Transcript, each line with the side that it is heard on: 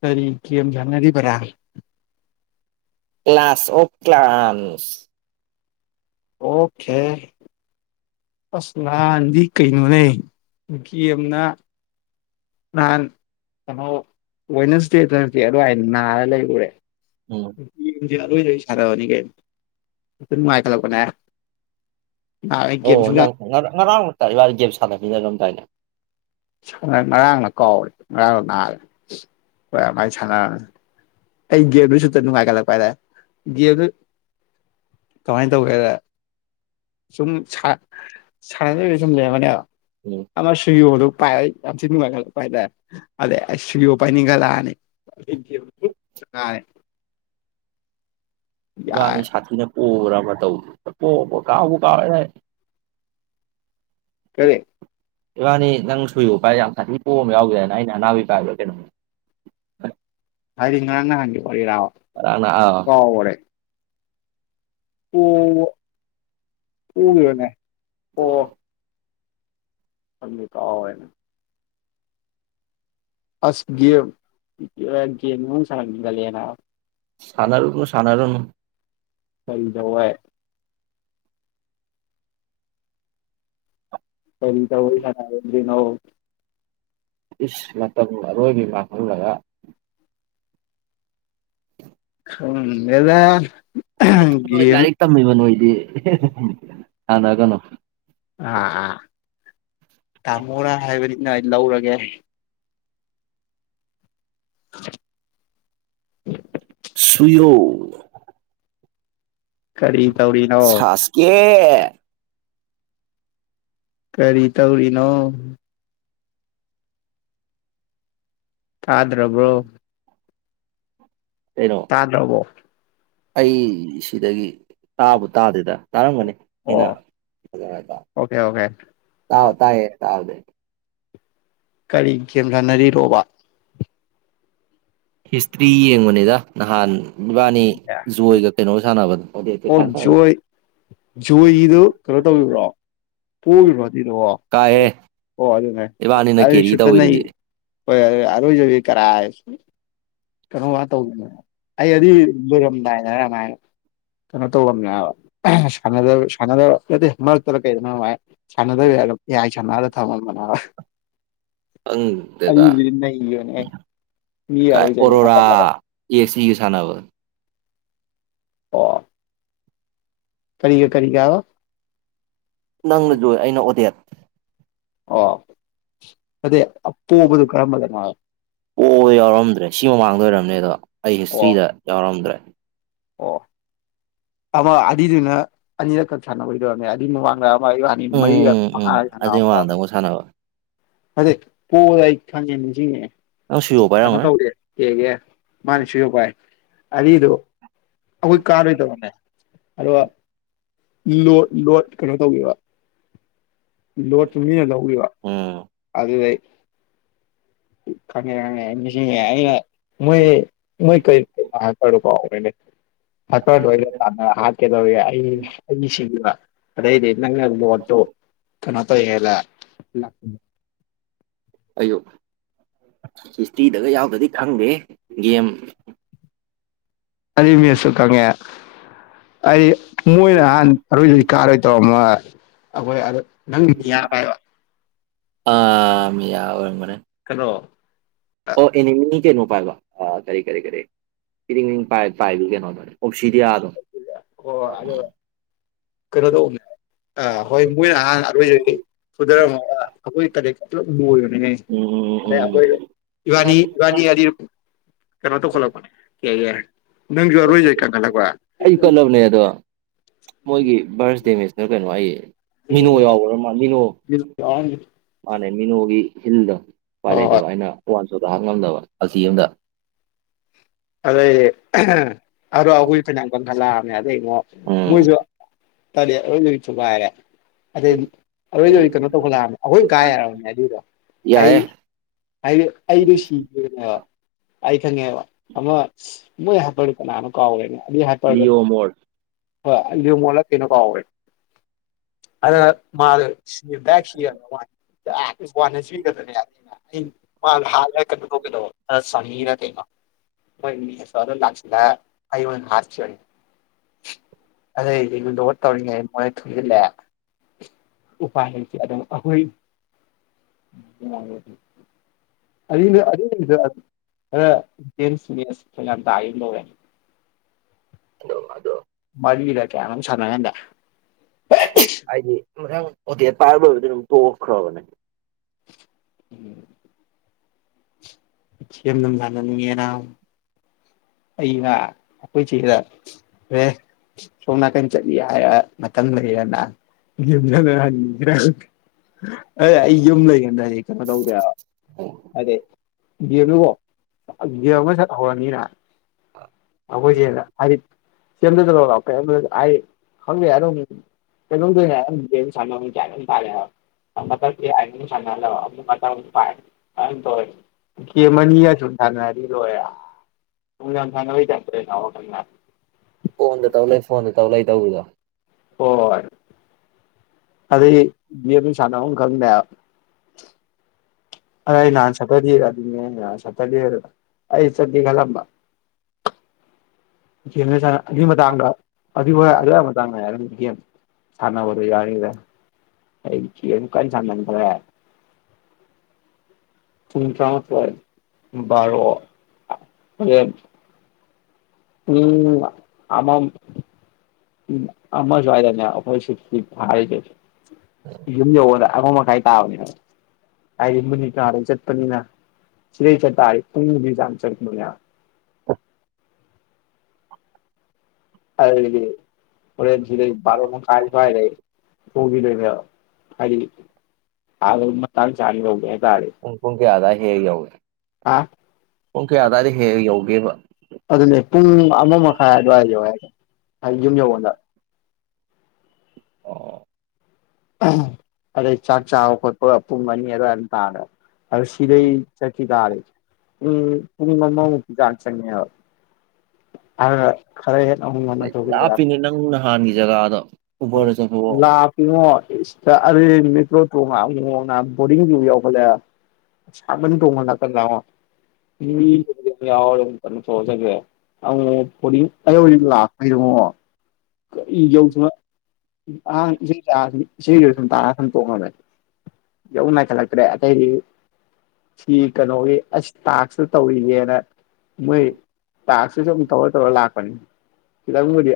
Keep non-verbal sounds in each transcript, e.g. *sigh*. left: ꯇꯔꯤ ꯀꯦꯝꯖꯅꯔꯤ ꯐꯔ
right: ꯀ꯭ꯂ ꯀ꯭ꯂꯥꯁ ꯑꯣꯐ ꯀ꯭ꯂ꯭ꯂꯥꯟꯁ
left: ꯑꯣꯀꯦ ꯑꯁ ꯅꯍꯥꯟꯗꯤ ꯀꯩꯅꯣꯅꯦ ꯀꯤ ꯑꯃꯅ ꯅꯍꯥꯟ ꯀꯩꯅꯣꯋꯦꯁ ꯗꯦꯗ ꯅꯛꯇ ꯑꯗꯨ ꯑ ꯅꯥꯔ ꯂꯩ ꯎꯔꯦ
right: ꯎꯝ
left: *unintelligible* ꯑꯣꯏꯣꯏ ꯁꯥꯟꯔꯑꯅꯤ ꯀ ꯅꯨꯡꯉꯥꯏꯈꯠꯂꯛꯄꯅꯦ ꯅꯍꯥꯟꯒꯩ ꯒꯦꯝ
right: ꯑꯣ
left: ꯁꯨꯡꯁꯥꯟ
right: ꯑꯔꯥꯡꯝ ꯑꯣꯏꯇꯥꯔ ꯏ ꯋꯥ ꯒꯦꯝ ꯁꯥꯟꯅꯃꯤꯟꯅꯔꯝꯗꯥꯏꯅꯦ
left: ꯉꯔꯥꯡꯅ ꯀꯥꯎꯔꯦ ꯉꯔꯥꯡꯅ ꯅꯥꯔꯦ ꯍꯣꯏ ꯑꯗꯨꯃꯥꯏ ꯁꯥꯟꯅꯔꯅꯤ ꯑꯩ ꯒꯦꯝꯗꯨ ꯁꯨꯇ ꯅꯨꯡꯉꯥꯏꯈꯠꯂꯛꯄ ꯍꯥꯏꯔꯦ ꯒꯦꯝꯗꯨ ꯀꯃꯥꯏꯅ ꯇꯧꯒꯦꯗ ꯁꯨꯝ ꯁꯥꯟꯅꯗꯗ ꯁꯨꯝ ꯂꯩꯔꯃꯅꯦꯕ
right: ꯎꯝ
left: ꯑꯁꯨꯨꯏ ꯑꯗꯨ ꯄꯥꯏ ꯌꯥꯝ ꯁꯤ ꯅꯨꯅꯨꯡꯉꯥꯏꯒ ꯄꯥꯏꯂ ꯑꯗꯦ ꯁꯑꯣ ꯄꯥꯏꯅꯤꯡꯒꯂꯅꯤ *unintelligible*
right: ꯏꯕꯥꯅꯤ
left: ꯌꯥꯔꯦ
right: ꯁꯥꯊꯤꯅ ꯄꯣꯕ꯭ꯔ ꯑꯃ ꯇꯧ ꯄꯣꯕ꯭ꯔ ꯀꯥꯎꯕꯨ ꯀꯥꯎꯔꯦꯗ ꯑꯩ
left: ꯀꯔꯤ
right: ꯏꯕꯥꯅꯤ ꯅꯪ ꯁꯨꯌꯨꯚꯥꯏ ꯌꯥꯝ ꯁꯥꯊꯤ ꯄꯣꯕ ꯑꯃ ꯌꯥꯎꯒꯤꯗꯥꯏ ꯑꯩꯅ ꯑꯅꯥꯕ ꯄꯥꯏꯕ꯭ꯔꯥ ꯀꯩꯅꯣꯝ
left: ꯍꯥꯏꯗꯤ ꯉꯔꯥꯡ ꯅꯍꯟꯒꯤ ꯋꯥꯔꯤꯔ
right: ꯉꯔꯥꯡꯅ ꯑꯥ
left: ꯀꯥꯎꯒꯔꯦ ꯑꯣ ꯄꯣꯒꯤꯕꯅꯦ ꯈꯪꯗꯦ ꯀꯥꯎꯒ꯭ꯔꯦꯅꯦ ꯑꯁ ꯒꯦꯝ ꯒꯦꯝ ꯑꯗꯨꯝ ꯁꯥꯅꯒꯟꯂꯦꯅ
right: ꯁꯅꯔꯨꯅꯨ ꯁꯅꯔꯨꯅꯨ
left: ꯀꯔꯤꯇꯧꯕꯩ ꯀꯔꯤ ꯇꯧꯕꯩ ꯁꯥꯅꯔꯣꯏꯗ꯭ꯔꯤꯅꯣ *unintelligible*
right: ꯏꯁ ꯃꯇꯝ ꯑꯔꯣꯏꯕꯤ ꯃꯥꯡꯍꯜꯂꯒ
left: ꯈꯪꯗꯦꯗ
right: ꯅꯣꯏ
left: ꯒꯦꯝ
right: ꯂꯥꯏꯔꯤꯛ ꯇꯝꯃꯤꯕ ꯅꯣꯏꯗꯤ ꯁꯥꯅꯒꯅꯣ
left: ꯑꯥ ꯑꯥ ꯇꯥꯃꯣꯅ ꯍꯥꯏꯕꯅꯤꯅ ꯂꯧꯔꯒꯦ *unintelligible*
right: ꯁꯨꯏꯔꯣ
left: ꯀꯔꯤ ꯇꯧꯔꯤꯅꯣ
right: ꯁꯥꯁ ꯀꯦ *unintelligible*
left: ꯀꯔꯤ ꯇꯧꯔꯤꯅꯣ ꯊꯥꯗ꯭ꯔꯕ꯭ꯔꯣ
right: ꯀꯩꯅꯣ ꯑꯩ ꯁꯤꯗꯒꯤ ꯇꯥꯕꯨ ꯇꯥꯗꯦꯗ ꯇꯥꯔꯝꯒꯅꯤ ꯑꯩꯅ
left: ꯑꯣ
right: ꯐꯖ
left: ꯑꯣꯀꯦ ꯑꯣꯀꯦ
right: ꯇꯥꯕ ꯇꯥꯏꯌꯦ ꯇꯥꯕꯗꯤ
left: ꯀꯔꯤ ꯒꯦꯝ ꯁꯥꯟꯅꯔꯤꯔꯣꯕ
right: ꯍꯤꯁꯇ꯭ꯔꯤ ꯌꯦꯡꯕ ꯅꯤꯗ ꯅꯍꯥꯟ ꯏꯕꯥꯅꯤ ꯖꯣꯏꯒ ꯀꯩꯅꯣ ꯁꯥꯟꯅꯕꯗꯣ ꯑꯣꯗꯦꯠꯀ
left: ꯑꯣ
right: ꯁꯥꯟꯅꯕꯗꯣ
left: ꯖꯣꯏ ꯖꯣꯏꯒꯤꯗꯨ ꯀꯩꯅꯣ ꯇꯧꯕꯕ꯭ꯔꯣ ꯄꯣꯒꯤꯕ꯭ꯔꯣ ꯑꯗꯨꯏꯗ ꯑꯣ
right: ꯀꯥꯏꯍꯦ
left: ꯑꯣ ꯑꯗꯨꯅꯦ
right: ꯏꯕꯥꯅꯤꯅ
left: ꯑꯗꯨꯗꯤ
right: ꯀꯦꯔꯤ
left: ꯁꯨꯠꯇ ꯅꯩ
right: ꯇꯧꯋꯤꯗꯨꯗꯤ
left: ꯍꯣꯏ ꯑꯔꯣꯏꯖꯕꯤ ꯀꯥꯏꯁꯨ ꯀꯩꯅꯣ ꯋꯥ ꯇꯧꯒ ꯑꯩ ꯑꯗꯨꯗꯤꯔꯝꯗꯅ ꯀꯩꯅꯣ ꯇꯧꯧꯕꯕ ꯁꯥꯟꯗ ꯁꯥꯟꯗ ꯑꯗꯦ ꯃꯥꯔ ꯇꯔ ꯀꯩꯗ ꯃꯥ ꯆꯪꯅꯗꯦꯕꯝ ꯌꯥꯏ ꯆꯅ ꯊꯃꯜ ꯃꯅꯥ
right: ꯑꯪ ꯗꯦꯗꯥ
left: ꯅꯩꯕꯅꯦ ꯃꯤ
right: ꯀꯥꯏ
left: ꯑꯔꯣꯏꯖꯕꯤ
right: ꯑꯣꯔꯣꯔꯥ
left: ꯍꯥꯞꯆꯜꯂꯒ
right: ꯑꯦ ꯁꯤꯒ ꯁꯥꯟꯅꯕ
left: ꯑꯣ ꯀꯔꯤꯒ ꯀꯔꯤꯒ
right: ꯅꯪꯅꯁꯨꯨ ꯑꯩꯅ ꯑꯣꯇꯦꯠ
left: ꯑꯥ
right: ꯑꯣ ꯌꯥꯎꯔꯝꯗ꯭ꯔꯦ ꯁꯤ ꯃꯃꯥꯡ ꯑꯣꯏꯔꯝꯅꯦꯗꯣ ꯑꯩ
left: ꯑꯣ
right: ꯍꯤꯁꯇ꯭ꯔꯤꯗ ꯌꯥꯎꯔꯝꯗ꯭ꯔꯦ
left: ꯑꯣ ꯑꯃ ꯑꯅꯤꯗꯨꯅ ꯑꯅꯤꯔꯛ ꯈꯛ ꯁꯥꯟꯅꯕꯩ ꯑꯃ ꯋꯥꯅꯤ ꯃꯔꯤ
right: ꯎꯝ
left: ꯃꯍ
right: ꯎꯝ ꯑꯗꯨꯏ
left: ꯑ
right: ꯃꯃꯥꯡꯗ ꯑꯃꯨꯛ ꯁꯥꯟꯅꯕ
left: ꯑꯗ ꯄꯣ ꯏ ꯈꯪꯅꯤꯁꯤꯦ
right: ꯅꯪ ꯁꯨꯌꯣ
left: ꯀꯩꯅꯣ
right: ꯄꯥꯏꯔꯝꯒꯅꯤ
left: ꯇꯧꯒꯦ ꯑꯦꯒꯦ ꯃꯥꯅꯤ ꯁꯨꯁꯨꯄꯥꯏ ꯑꯔꯤꯗꯨ ꯑꯩꯈꯣꯏ ꯀꯥꯗꯣꯏ ꯇꯔꯅꯦ ꯑꯗꯣ ꯂꯣꯠ ꯂꯣꯠ ꯀꯩꯅꯣ ꯇꯧꯒꯦꯕ ꯂꯣꯠꯁꯨ ꯃꯤꯅ ꯂꯧꯔꯤꯕ
right: ꯎꯝ
left: ꯑꯗꯨꯗꯩ ꯎꯝ ꯈꯪꯉꯦ ꯈꯪꯉꯦ ꯑꯩ ꯅꯤꯡꯁꯤꯡꯉꯦ ꯑꯩꯅ ꯃꯣꯏ ꯃꯣꯏ ꯀꯔꯤ ꯀꯩꯅꯣ ꯍꯥꯏꯄꯔꯗꯣꯀꯣ ꯍꯦꯜꯄꯔꯗꯣ ꯑꯩꯅ ꯇꯥꯟꯅꯔ ꯍꯥꯠꯀꯦꯗꯧꯒ ꯑꯩ ꯑꯩꯒꯤ ꯁꯤꯈꯤꯕ ꯑꯗꯩꯗꯤ ꯅꯪꯅ ꯂꯣꯠꯇꯣ ꯀꯩꯅꯣ ꯂ
right: ꯑꯌꯨꯛ ꯍꯤꯁꯇ꯭ꯔꯤꯗꯒ ꯌꯥꯎꯗꯗꯤ ꯈꯪꯗꯦ ꯒꯦꯝ
left: ꯑꯗꯨ ꯃꯁꯨꯀꯉ ꯑꯗꯤ ꯃꯣꯏꯅ ꯅꯍꯥꯟ ꯑꯔꯣꯏꯗ ꯀꯥꯔꯣꯏ ꯇꯧꯔꯝꯃ ꯑꯩꯈꯣꯏ ꯑ ꯅꯪ ꯌꯥꯥꯏ
right: ꯑ ꯌꯥ ꯑꯣꯏ ꯃꯅꯦ
left: ꯀꯩꯅꯣ
right: ꯑꯣ ꯏꯅꯦꯃꯤ ꯀꯩꯅꯣ ꯥꯏꯕ ꯀꯔꯤ ꯀꯔꯤ ꯀꯔꯤ ꯏꯔꯤꯡ ꯏ ꯄꯥꯏꯕꯤ ꯀꯩꯅꯣꯗ ꯑꯣꯞꯁꯤꯗꯤꯌꯥ ꯑꯗꯨꯝ
left: ꯑꯣ ꯑꯗꯨꯗ ꯀꯩꯅꯣ ꯇꯧꯅꯦ ꯑꯥ ꯍꯣꯏ ꯃꯣꯏꯅ ꯑꯍꯥꯟꯅ ꯑꯩꯈꯣꯏꯁꯤ ꯁꯨꯔꯝꯃꯒ ꯑꯩꯈꯣꯏ ꯀꯛꯇ ꯄꯨꯂꯞ ꯂꯣꯏ ꯑ
right: ꯎꯝ ꯎꯝ ꯎꯝ
left: ꯑꯩꯈꯣꯏ
right: ꯎꯝ
left: ꯏꯕꯥꯅꯤ ꯏꯕꯥꯅꯤ ꯀꯅꯥꯣ ꯇꯣ ꯈꯣꯂꯛꯄꯅꯦ ꯀꯌꯥꯒ ꯅꯪꯁꯨ ꯑꯔꯣꯏꯖꯩ ꯀꯪꯈꯠꯂꯛꯄ
right: ꯑꯩꯁꯨ *inaudible* ꯃꯣꯏꯒꯤ ꯕꯥꯔꯁꯗꯦ ꯃꯤꯁꯅ ꯀꯩꯅꯣ ꯍꯥꯏꯌꯦ
left: ꯍꯣꯏ
right: ꯃꯤꯅꯣ ꯌꯥꯎꯕ꯭ꯔꯃ ꯃꯤꯅꯣ ꯃꯥꯅꯦꯃꯤꯅ ꯍꯣꯤ ꯏꯜꯗ ꯋꯥꯂꯦꯗꯣ
left: ꯍꯣꯏ
right: ꯑꯩꯅ ꯋꯥꯟ ꯊꯥꯛ ꯉꯝꯗꯕ ꯑꯁꯤ ꯑꯃꯝꯗ
left: ꯑꯗꯩ ꯑꯣ ꯑꯕꯨꯣꯏ ꯐꯅ ꯈꯂ
right: ꯎꯝ
left: ꯃꯣꯏꯁꯨ ꯇꯂꯤꯌꯥ ꯑꯣꯏꯜꯕꯤ ꯆꯨ ꯄꯔꯦ ꯑꯗꯩ ꯑꯩꯣꯏꯗ ꯀꯩꯅꯣ ꯇꯧꯈꯠꯂꯛꯑꯕꯅꯦ ꯑꯩꯈꯣꯏ ꯀꯥꯏ ꯌꯥꯔꯕꯅꯦ ꯑꯗꯨꯗꯣ ꯑꯩ
right: ꯌꯥꯏꯌꯦ
left: ꯑꯩꯗꯣ ꯁꯤꯈꯤꯕꯦꯅꯦꯕ ꯑꯩ ꯈꯪꯦ ꯑꯃꯃ ꯃ ꯌꯥ ꯄꯀꯅꯅ ꯀꯥꯎꯋꯦꯅꯦ ꯑꯗꯨ ꯍꯥꯏꯇꯥꯔꯒꯗꯤ
right: ꯂꯤꯌꯣ ꯃꯣꯔ
left: ꯍ ꯂꯌꯨꯃꯣꯂ ꯊꯅꯀꯣ ꯑꯋꯥ ꯑꯗ ꯃꯥꯗꯣ ꯁꯤꯦꯛ ꯁꯤꯒꯗꯅꯦ ꯑꯩꯅꯩꯅꯗ ꯍꯥꯂꯒ ꯀꯩꯅꯗꯧꯕ ꯁꯪꯉꯤꯅ ꯀꯩꯅꯣ ꯍ ꯃꯤ ꯂꯥꯛꯗꯣꯟ ꯍꯥ *inaudible* ꯑꯗꯨꯗꯩꯗꯤ ꯂꯣ ꯇꯧꯔꯤꯉꯩ ꯃꯣꯏꯅ ꯊꯨꯖꯤꯜꯂꯑꯦ ꯎꯄꯥꯏꯁ ꯑꯗꯨꯝ ꯑꯩꯈꯣꯏ ꯑꯁ ꯇ ꯇꯔ
right: ꯑꯗꯣ ꯑꯗꯣ
left: ꯀꯂ ꯀꯦ ꯁꯔꯃꯦ
right: ꯍꯥꯏ ꯑꯣ ꯄꯔꯕ ꯑꯣꯏ ꯄꯣꯈ꯭ꯔꯣꯕꯅꯦ
left: ꯎꯝ ꯦꯝ ꯅꯝꯖꯅꯤꯦꯔ ꯑꯩꯅ ꯑꯩꯈꯣꯏꯁꯤꯗ ꯑꯦꯦ ꯁꯣꯝ ꯅꯥꯀꯟ ꯆꯠꯂꯤ ꯍꯥꯏꯔ ꯃꯇꯝ ꯂꯩꯔꯅ ꯌꯨꯝꯗ꯭ꯔ ꯑꯦ ꯑꯩ ꯌꯨꯝ ꯂꯩ ꯗꯗꯤ ꯀꯩꯅꯣ ꯇꯧꯗꯦꯕ ꯑꯗꯩ ꯌꯦꯝꯗꯨꯀꯣ ꯒꯦꯝ ꯑꯃ ꯁꯛ ꯍꯧꯔꯅꯤꯅ ꯑꯩꯈꯣꯏꯁꯦꯅ ꯍꯥꯏꯗꯤ ꯁꯦꯝꯗꯗꯅꯣ ꯂꯥꯎ *unintelligible* ꯍꯥꯢꯗꯤ ꯈꯪꯗꯨꯝ ꯀꯩꯅꯣꯝ ꯇꯧꯔꯤꯉꯩꯗ ꯒꯦꯝ ꯁꯥꯟꯅꯕꯩ *unintelligible* ꯀꯦꯝꯑꯅꯤ *unintelligible* ꯁꯅꯔꯤ ꯂꯣꯔꯦ *unintelligible*
right: ꯐꯣꯟꯗ ꯇꯧ ꯂꯩ ꯐꯣꯟꯗ ꯇꯧ ꯂꯩ ꯇꯧꯕꯗꯣ
left: ꯍꯣꯢ ꯑꯗꯒꯤ ꯁꯅꯕꯝ ꯈꯪꯗꯦ ꯍꯥꯢꯕ ꯑꯥꯏ ꯅꯥꯟ ꯁꯇꯔꯗꯦꯗ ꯁꯠꯇꯔꯗꯦꯗ ꯑꯩ ꯆꯠꯀꯦ ꯈꯜꯂꯝꯕ ꯒꯦꯝꯗꯨ ꯁꯥꯅ ꯑꯗꯨꯢ ꯃꯇꯥꯡꯒ *unintelligible* ꯁꯥꯟꯅꯕꯗ ꯌꯥꯅꯤꯗ ꯑꯩ ꯒꯦꯝ ꯀꯟ ꯁꯥꯟꯅ ꯈꯔꯦ ꯄꯨꯡ ꯇꯔꯥꯃꯊꯣꯢ ꯚꯔꯣ ꯎꯝ ꯑꯃ ꯑꯃꯁꯨꯏꯗꯅꯦꯈꯣꯏ ꯁꯤꯗꯗꯤ ꯍꯥꯏꯔꯁ ꯌꯨꯝ ꯌꯧꯕꯗ ꯑꯃ ꯃꯈꯥꯏ ꯇꯥꯕꯅꯦ ꯍꯥꯏꯗꯤ ꯈꯣꯢꯗꯤ ꯀꯔꯗ ꯆꯠꯄꯅꯤꯅ ꯁꯤꯗꯩ ꯆꯠꯄ ꯍꯥꯢꯁꯤ ꯄꯨꯡꯃꯨꯒꯤ ꯆꯥꯡ ꯆꯠꯄꯅꯤ ꯍꯥꯢꯕ *unintelligible* ꯍꯣꯔꯦꯟ ꯁꯤꯗꯩ ꯚꯥꯔꯣ ꯃꯈꯥꯢ ꯁ꯭ꯋꯥꯢꯗꯩ ꯄꯣꯒꯤꯗꯣꯢꯅꯦꯕ ꯍꯥꯏꯗꯤ ꯑꯥꯗ ꯃꯇꯥꯡ ꯆꯥꯅ ꯌꯧꯒꯦ ꯍꯥꯏꯇꯥꯔꯗꯤ
right: ꯄꯨꯡ ꯄꯨꯡ ꯀꯌꯥꯗ ꯍꯦꯍꯦꯛ ꯌꯧꯢ
left: ꯑ
right: ꯄꯨꯡ ꯀꯌꯥꯗ ꯍꯦꯍꯦꯛ ꯌꯧꯢ ꯀꯦꯕ
left: ꯑꯗꯨꯅꯦ ꯄꯨꯡ ꯑꯃ ꯃꯈꯥꯏ ꯑꯗꯨꯋꯥꯏ ꯌꯧꯌꯦꯗꯣ ꯍꯥꯏꯗꯤ ꯌꯨꯝ ꯌꯧꯒꯥꯟꯗ
right: ꯑꯣ
left: ꯑꯗꯩ ꯆꯥꯛ ꯆꯥꯕ ꯈꯣꯠꯄ ꯄꯨꯡ ꯑꯅꯤ ꯑꯗꯨꯋꯥꯏ ꯇꯥꯔꯦ ꯑꯗꯨ ꯁꯤꯗꯩ ꯆꯠꯈꯤ ꯇꯥꯔꯗꯤ ꯄꯨꯡ ꯑꯃꯃꯨꯛꯀꯤ ꯆꯥꯡ ꯆꯪꯉꯦꯕ ꯑꯗꯨꯒ ꯈꯔ ꯍꯦꯟꯅꯥ ꯑꯃꯨꯛ ꯉꯜꯅ ꯇꯧꯕ ꯌꯥ
right: ꯖꯒꯥꯗꫭ
left: ꯂꯥꯄꯤꯉꯣ ꯢꯁ ꯃꯦꯀ꯭ꯔꯣ ꯇꯣꯡꯉ ꯑꯃꯨꯛ ꯃꯨꯛ ꯕꯣꯔꯤꯡꯆꯨ ꯌꯥꯎꯈꯠꯂꯦ ꯍꯥꯢꯕ ꯁꯥꯕꯟ ꯇꯣꯡꯕ ꯅꯥꯀꯟꯗ ꯑꯃꯣ ꯌꯥꯎ *unintelligible* ꯑꯩ ꯍꯧꯖꯤꯛ ꯂꯥꯛꯄꯩꯔꯉꯣ ꯌꯧꯅ ꯑꯍꯥꯡ ꯏꯁꯩ ꯏꯁꯩꯗꯨ ꯁꯨꯝ ꯇꯥꯔ ꯁꯨꯝ ꯇꯣꯡꯉꯕꯅꯤ ꯌꯧ ꯅꯥꯏꯈꯠꯂꯛꯇ꯭ꯔꯦ ꯑꯇꯩꯗꯤ ꯁꯤ ꯀꯩꯗꯧꯢ ꯑꯁ ꯇꯥꯛꯁꯇꯨ ꯇꯧꯔꯤꯒꯦꯅ ꯃꯣꯏ ꯇꯥꯛꯁꯁꯤꯁꯨ ꯑꯗꯨꯨꯝ ꯇꯧꯔ ꯇꯧꯔ ꯂꯥꯛꯄꯅꯤ ꯈꯤꯇꯪꯕꯨꯗꯤ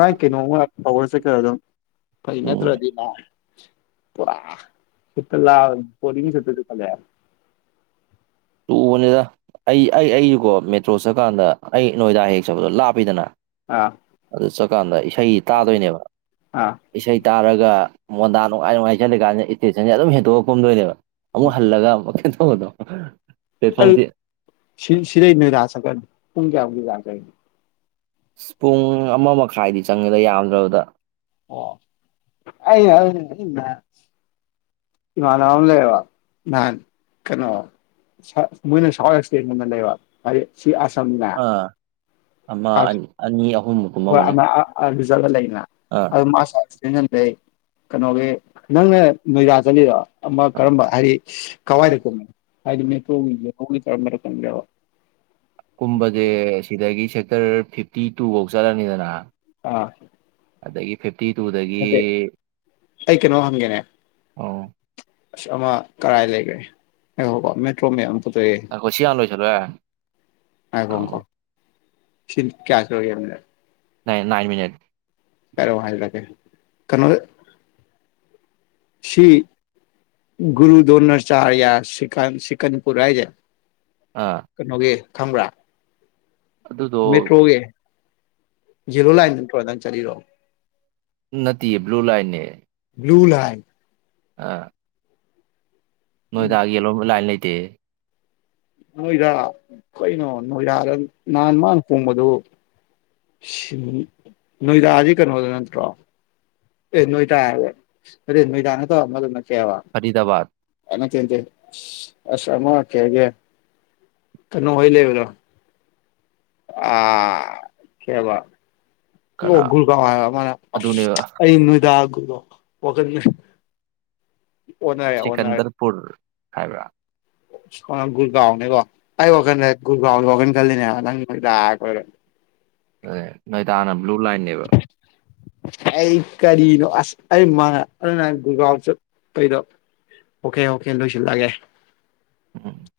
left: ꯅꯥꯏ ꯀꯩꯅꯣꯝ ꯇꯧꯔꯁꯦ ꯈꯔ ꯑꯗꯨꯝ ꯐꯩ
right: ꯎꯝ
left: ꯅꯠꯇ꯭ꯔꯗꯤ ꯅ *unintelligible*
right: ꯇꯨꯕꯅꯤꯗ ꯑꯩ ꯑꯩ ꯑꯩ ꯀꯣ ꯃꯦꯇ꯭ꯔꯣ ꯆꯠꯀꯥꯟꯗ ꯑꯩ ꯅꯣꯏꯗꯥ ꯍꯦꯛ ꯆꯠꯕꯗꯣ ꯂꯥꯞꯄꯤꯗꯅ
left: ꯑꯥ
right: ꯑꯗꯨ ꯆꯠꯀꯥꯟꯗ ꯏꯁꯩ ꯇꯥꯗꯣꯏꯅꯦꯕ
left: ꯑꯥ
right: ꯏꯁꯩ ꯇꯥꯔꯒ ꯃꯣꯟꯗꯥ ꯅꯨꯡꯉꯥꯏ ꯅꯨꯡꯉꯥꯏ ꯆꯞꯂꯒꯥꯟꯗꯗꯤ ꯏꯁꯇꯦꯁꯟꯁꯦ ꯑꯗꯨꯝ ꯍꯦꯟꯇꯣꯛꯑꯒ ꯀꯨꯝꯗꯣꯏꯅꯦꯕ ꯑꯃꯨꯛ ꯍꯜꯂꯒ *unintelligible* ꯄ꯭ꯂꯦꯠꯐꯣꯝꯁꯦ
left: *unintelligible* ꯄꯨꯡ ꯀꯥꯌꯥꯃꯨꯀꯀꯤ ꯆꯥꯡ ꯆꯪꯏ꯫
right: ꯄꯨꯡ ꯑꯃ ꯃꯈꯥꯏꯗꯤ ꯆꯪꯉꯦꯗ ꯌꯥꯝꯗ꯭ꯔꯕꯗ
left: ꯑꯣ ꯑꯩ ꯏ *unintelligible* ꯏꯃꯥꯅꯥꯕ ꯑꯃ ꯂꯩꯌꯦꯕ ꯅꯍꯥꯟ ꯀꯩꯅꯣ ꯁꯥ ꯃꯣꯏꯅ *unintelligible* ꯂꯩꯕ ꯍꯥꯏꯗꯤ ꯑꯁꯝꯂ
right: ꯑꯃꯥ ꯑꯅꯤ ꯑꯍꯨꯝꯃꯨꯛ ꯀꯨꯝ ꯃꯝꯃꯅꯦ
left: ꯆꯠꯂ ꯂꯩ ꯑꯗꯨ ꯃꯥꯁ *unintelligible* ꯑꯗꯩ ꯀꯩꯅꯣꯒꯤ ꯅꯪꯅꯥ ꯅꯣꯏꯗꯥ ꯆꯠꯂꯤꯗꯣ ꯑꯃ ꯀꯔꯝꯕ ꯍꯥꯏꯗꯤ ꯀꯋꯥꯏꯗ ꯀꯨꯝꯃꯦ *unintelligible* *unintelligible*
right: ꯀꯨꯝꯕꯖꯦ ꯁꯤꯗꯒꯤ ꯆꯠ ꯇꯔ ꯐꯤꯐꯇꯤ ꯇꯨ ꯐꯧ ꯆꯠꯂꯅꯤꯗꯅ
left: ꯑꯥ
right: ꯑꯗꯗꯒꯤ ꯐꯤꯐ
left: ꯅꯠꯇꯦ ꯑꯩ ꯀꯩꯅꯣꯝ ꯍꯪꯒꯦꯅꯦ
right: ꯑꯥꯎ
left: ꯑꯁ ꯑꯃ ꯀꯔꯥꯏ ꯂꯩꯒ꯭ꯔꯦ ꯉꯥꯏꯈꯣ ꯀꯣ ꯃꯦꯇ꯭ꯔꯣ ꯃꯦꯞ ꯑꯝ
right: ꯉꯥꯢꯈꯣ ꯁꯤ ꯍꯥꯟꯅ ꯂꯣꯏꯁꯟꯂꯣ ꯌꯥꯔꯦ꯫
left: ꯉꯥꯏꯈꯣ ꯈꯣ ꯁꯤ ꯀꯌꯥ ꯁꯨꯔꯒꯦ ꯃꯤꯅꯤꯠ
right: ꯅꯥꯏꯟ ꯃꯤꯅꯠ
left: *unintelligible* ꯀꯩꯅꯣꯗ ꯁꯤ ꯒꯨꯔꯨ ꯗꯣꯅꯆ ꯆꯍꯥꯌꯥ ꯁ ꯁꯀꯟꯄꯨꯔ ꯍꯥꯏꯖꯦ
right: ꯑꯥ
left: ꯀꯣꯒꯦ ꯈꯝ꯭ꯔꯥ
right: ꯑꯗꯨꯗꯣ
left: ꯖꯤꯔꯣ ꯂꯥꯏꯟꯗ ꯇ꯭ꯔꯣꯗꯅ ꯆꯠꯔꯛꯑꯣ
right: ꯅꯠꯇꯦꯌꯦ ꯕ꯭ꯂꯨ
left: ꯂꯨ ꯂꯏ
right: ꯑ ꯅꯣꯏꯗꯒꯦꯂꯣ ꯂꯥꯏꯟ ꯂꯩ ꯇꯦ
left: ꯅꯣꯏꯗ ꯀꯩꯅꯣ ꯅꯣꯏꯗꯥꯗ ꯅꯍꯥꯟ ꯃꯥꯅ ꯊꯣꯡꯕꯗꯨ ꯅꯣꯏꯗꯥꯁꯤ ꯀꯩꯅꯣꯗ ꯅꯠꯇ꯭ꯔꯣ ꯑꯦ ꯅꯣꯣꯏ ꯇ ꯑꯗꯨ ꯏ ꯇꯅꯠꯇ ꯀꯦꯋꯥ
right: ꯐꯔꯤꯗꯕꯥꯠ
left: ꯦ ꯑꯁꯃ ꯀꯦ ꯍꯒꯦ ꯀꯅꯣ ꯑꯣꯏꯣꯏ ꯂꯦꯕ ꯂ ꯑꯥ ꯀꯦꯕꯜ
right: ꯀꯅꯥ
left: ꯑꯣꯒꯨꯀ ꯑꯗꯥ
right: ꯑꯗꯨꯅꯦꯕ
left: ꯣ ꯄꯈ
right: ꯁꯀꯟꯗꯔꯄꯨꯔ ꯀꯥꯏꯕ
left: ꯒꯨꯔꯒꯥꯎꯅꯦꯒꯣ ꯑꯩ ꯋꯥ ꯀꯥꯟ ꯍꯒꯣꯟ ꯀꯜꯗꯅꯦ ꯅꯪꯗꯥ ꯑꯣꯏꯔ
right: ꯑꯦ ꯅꯣꯏꯇꯥꯅ ꯕ꯭ꯂꯨ ꯂꯥꯏꯟꯅꯦꯕ
left: ꯑꯩ ꯀꯔꯤꯅꯣ ꯑꯁ ꯑꯩ ꯃꯥ ꯑ ꯒꯥꯎꯁ ꯀꯩꯗꯣ ꯑꯣꯀꯦ ꯑꯣꯀꯦ ꯂꯣꯏꯁꯤꯜꯂꯑꯒꯦ
right: ꯎꯝ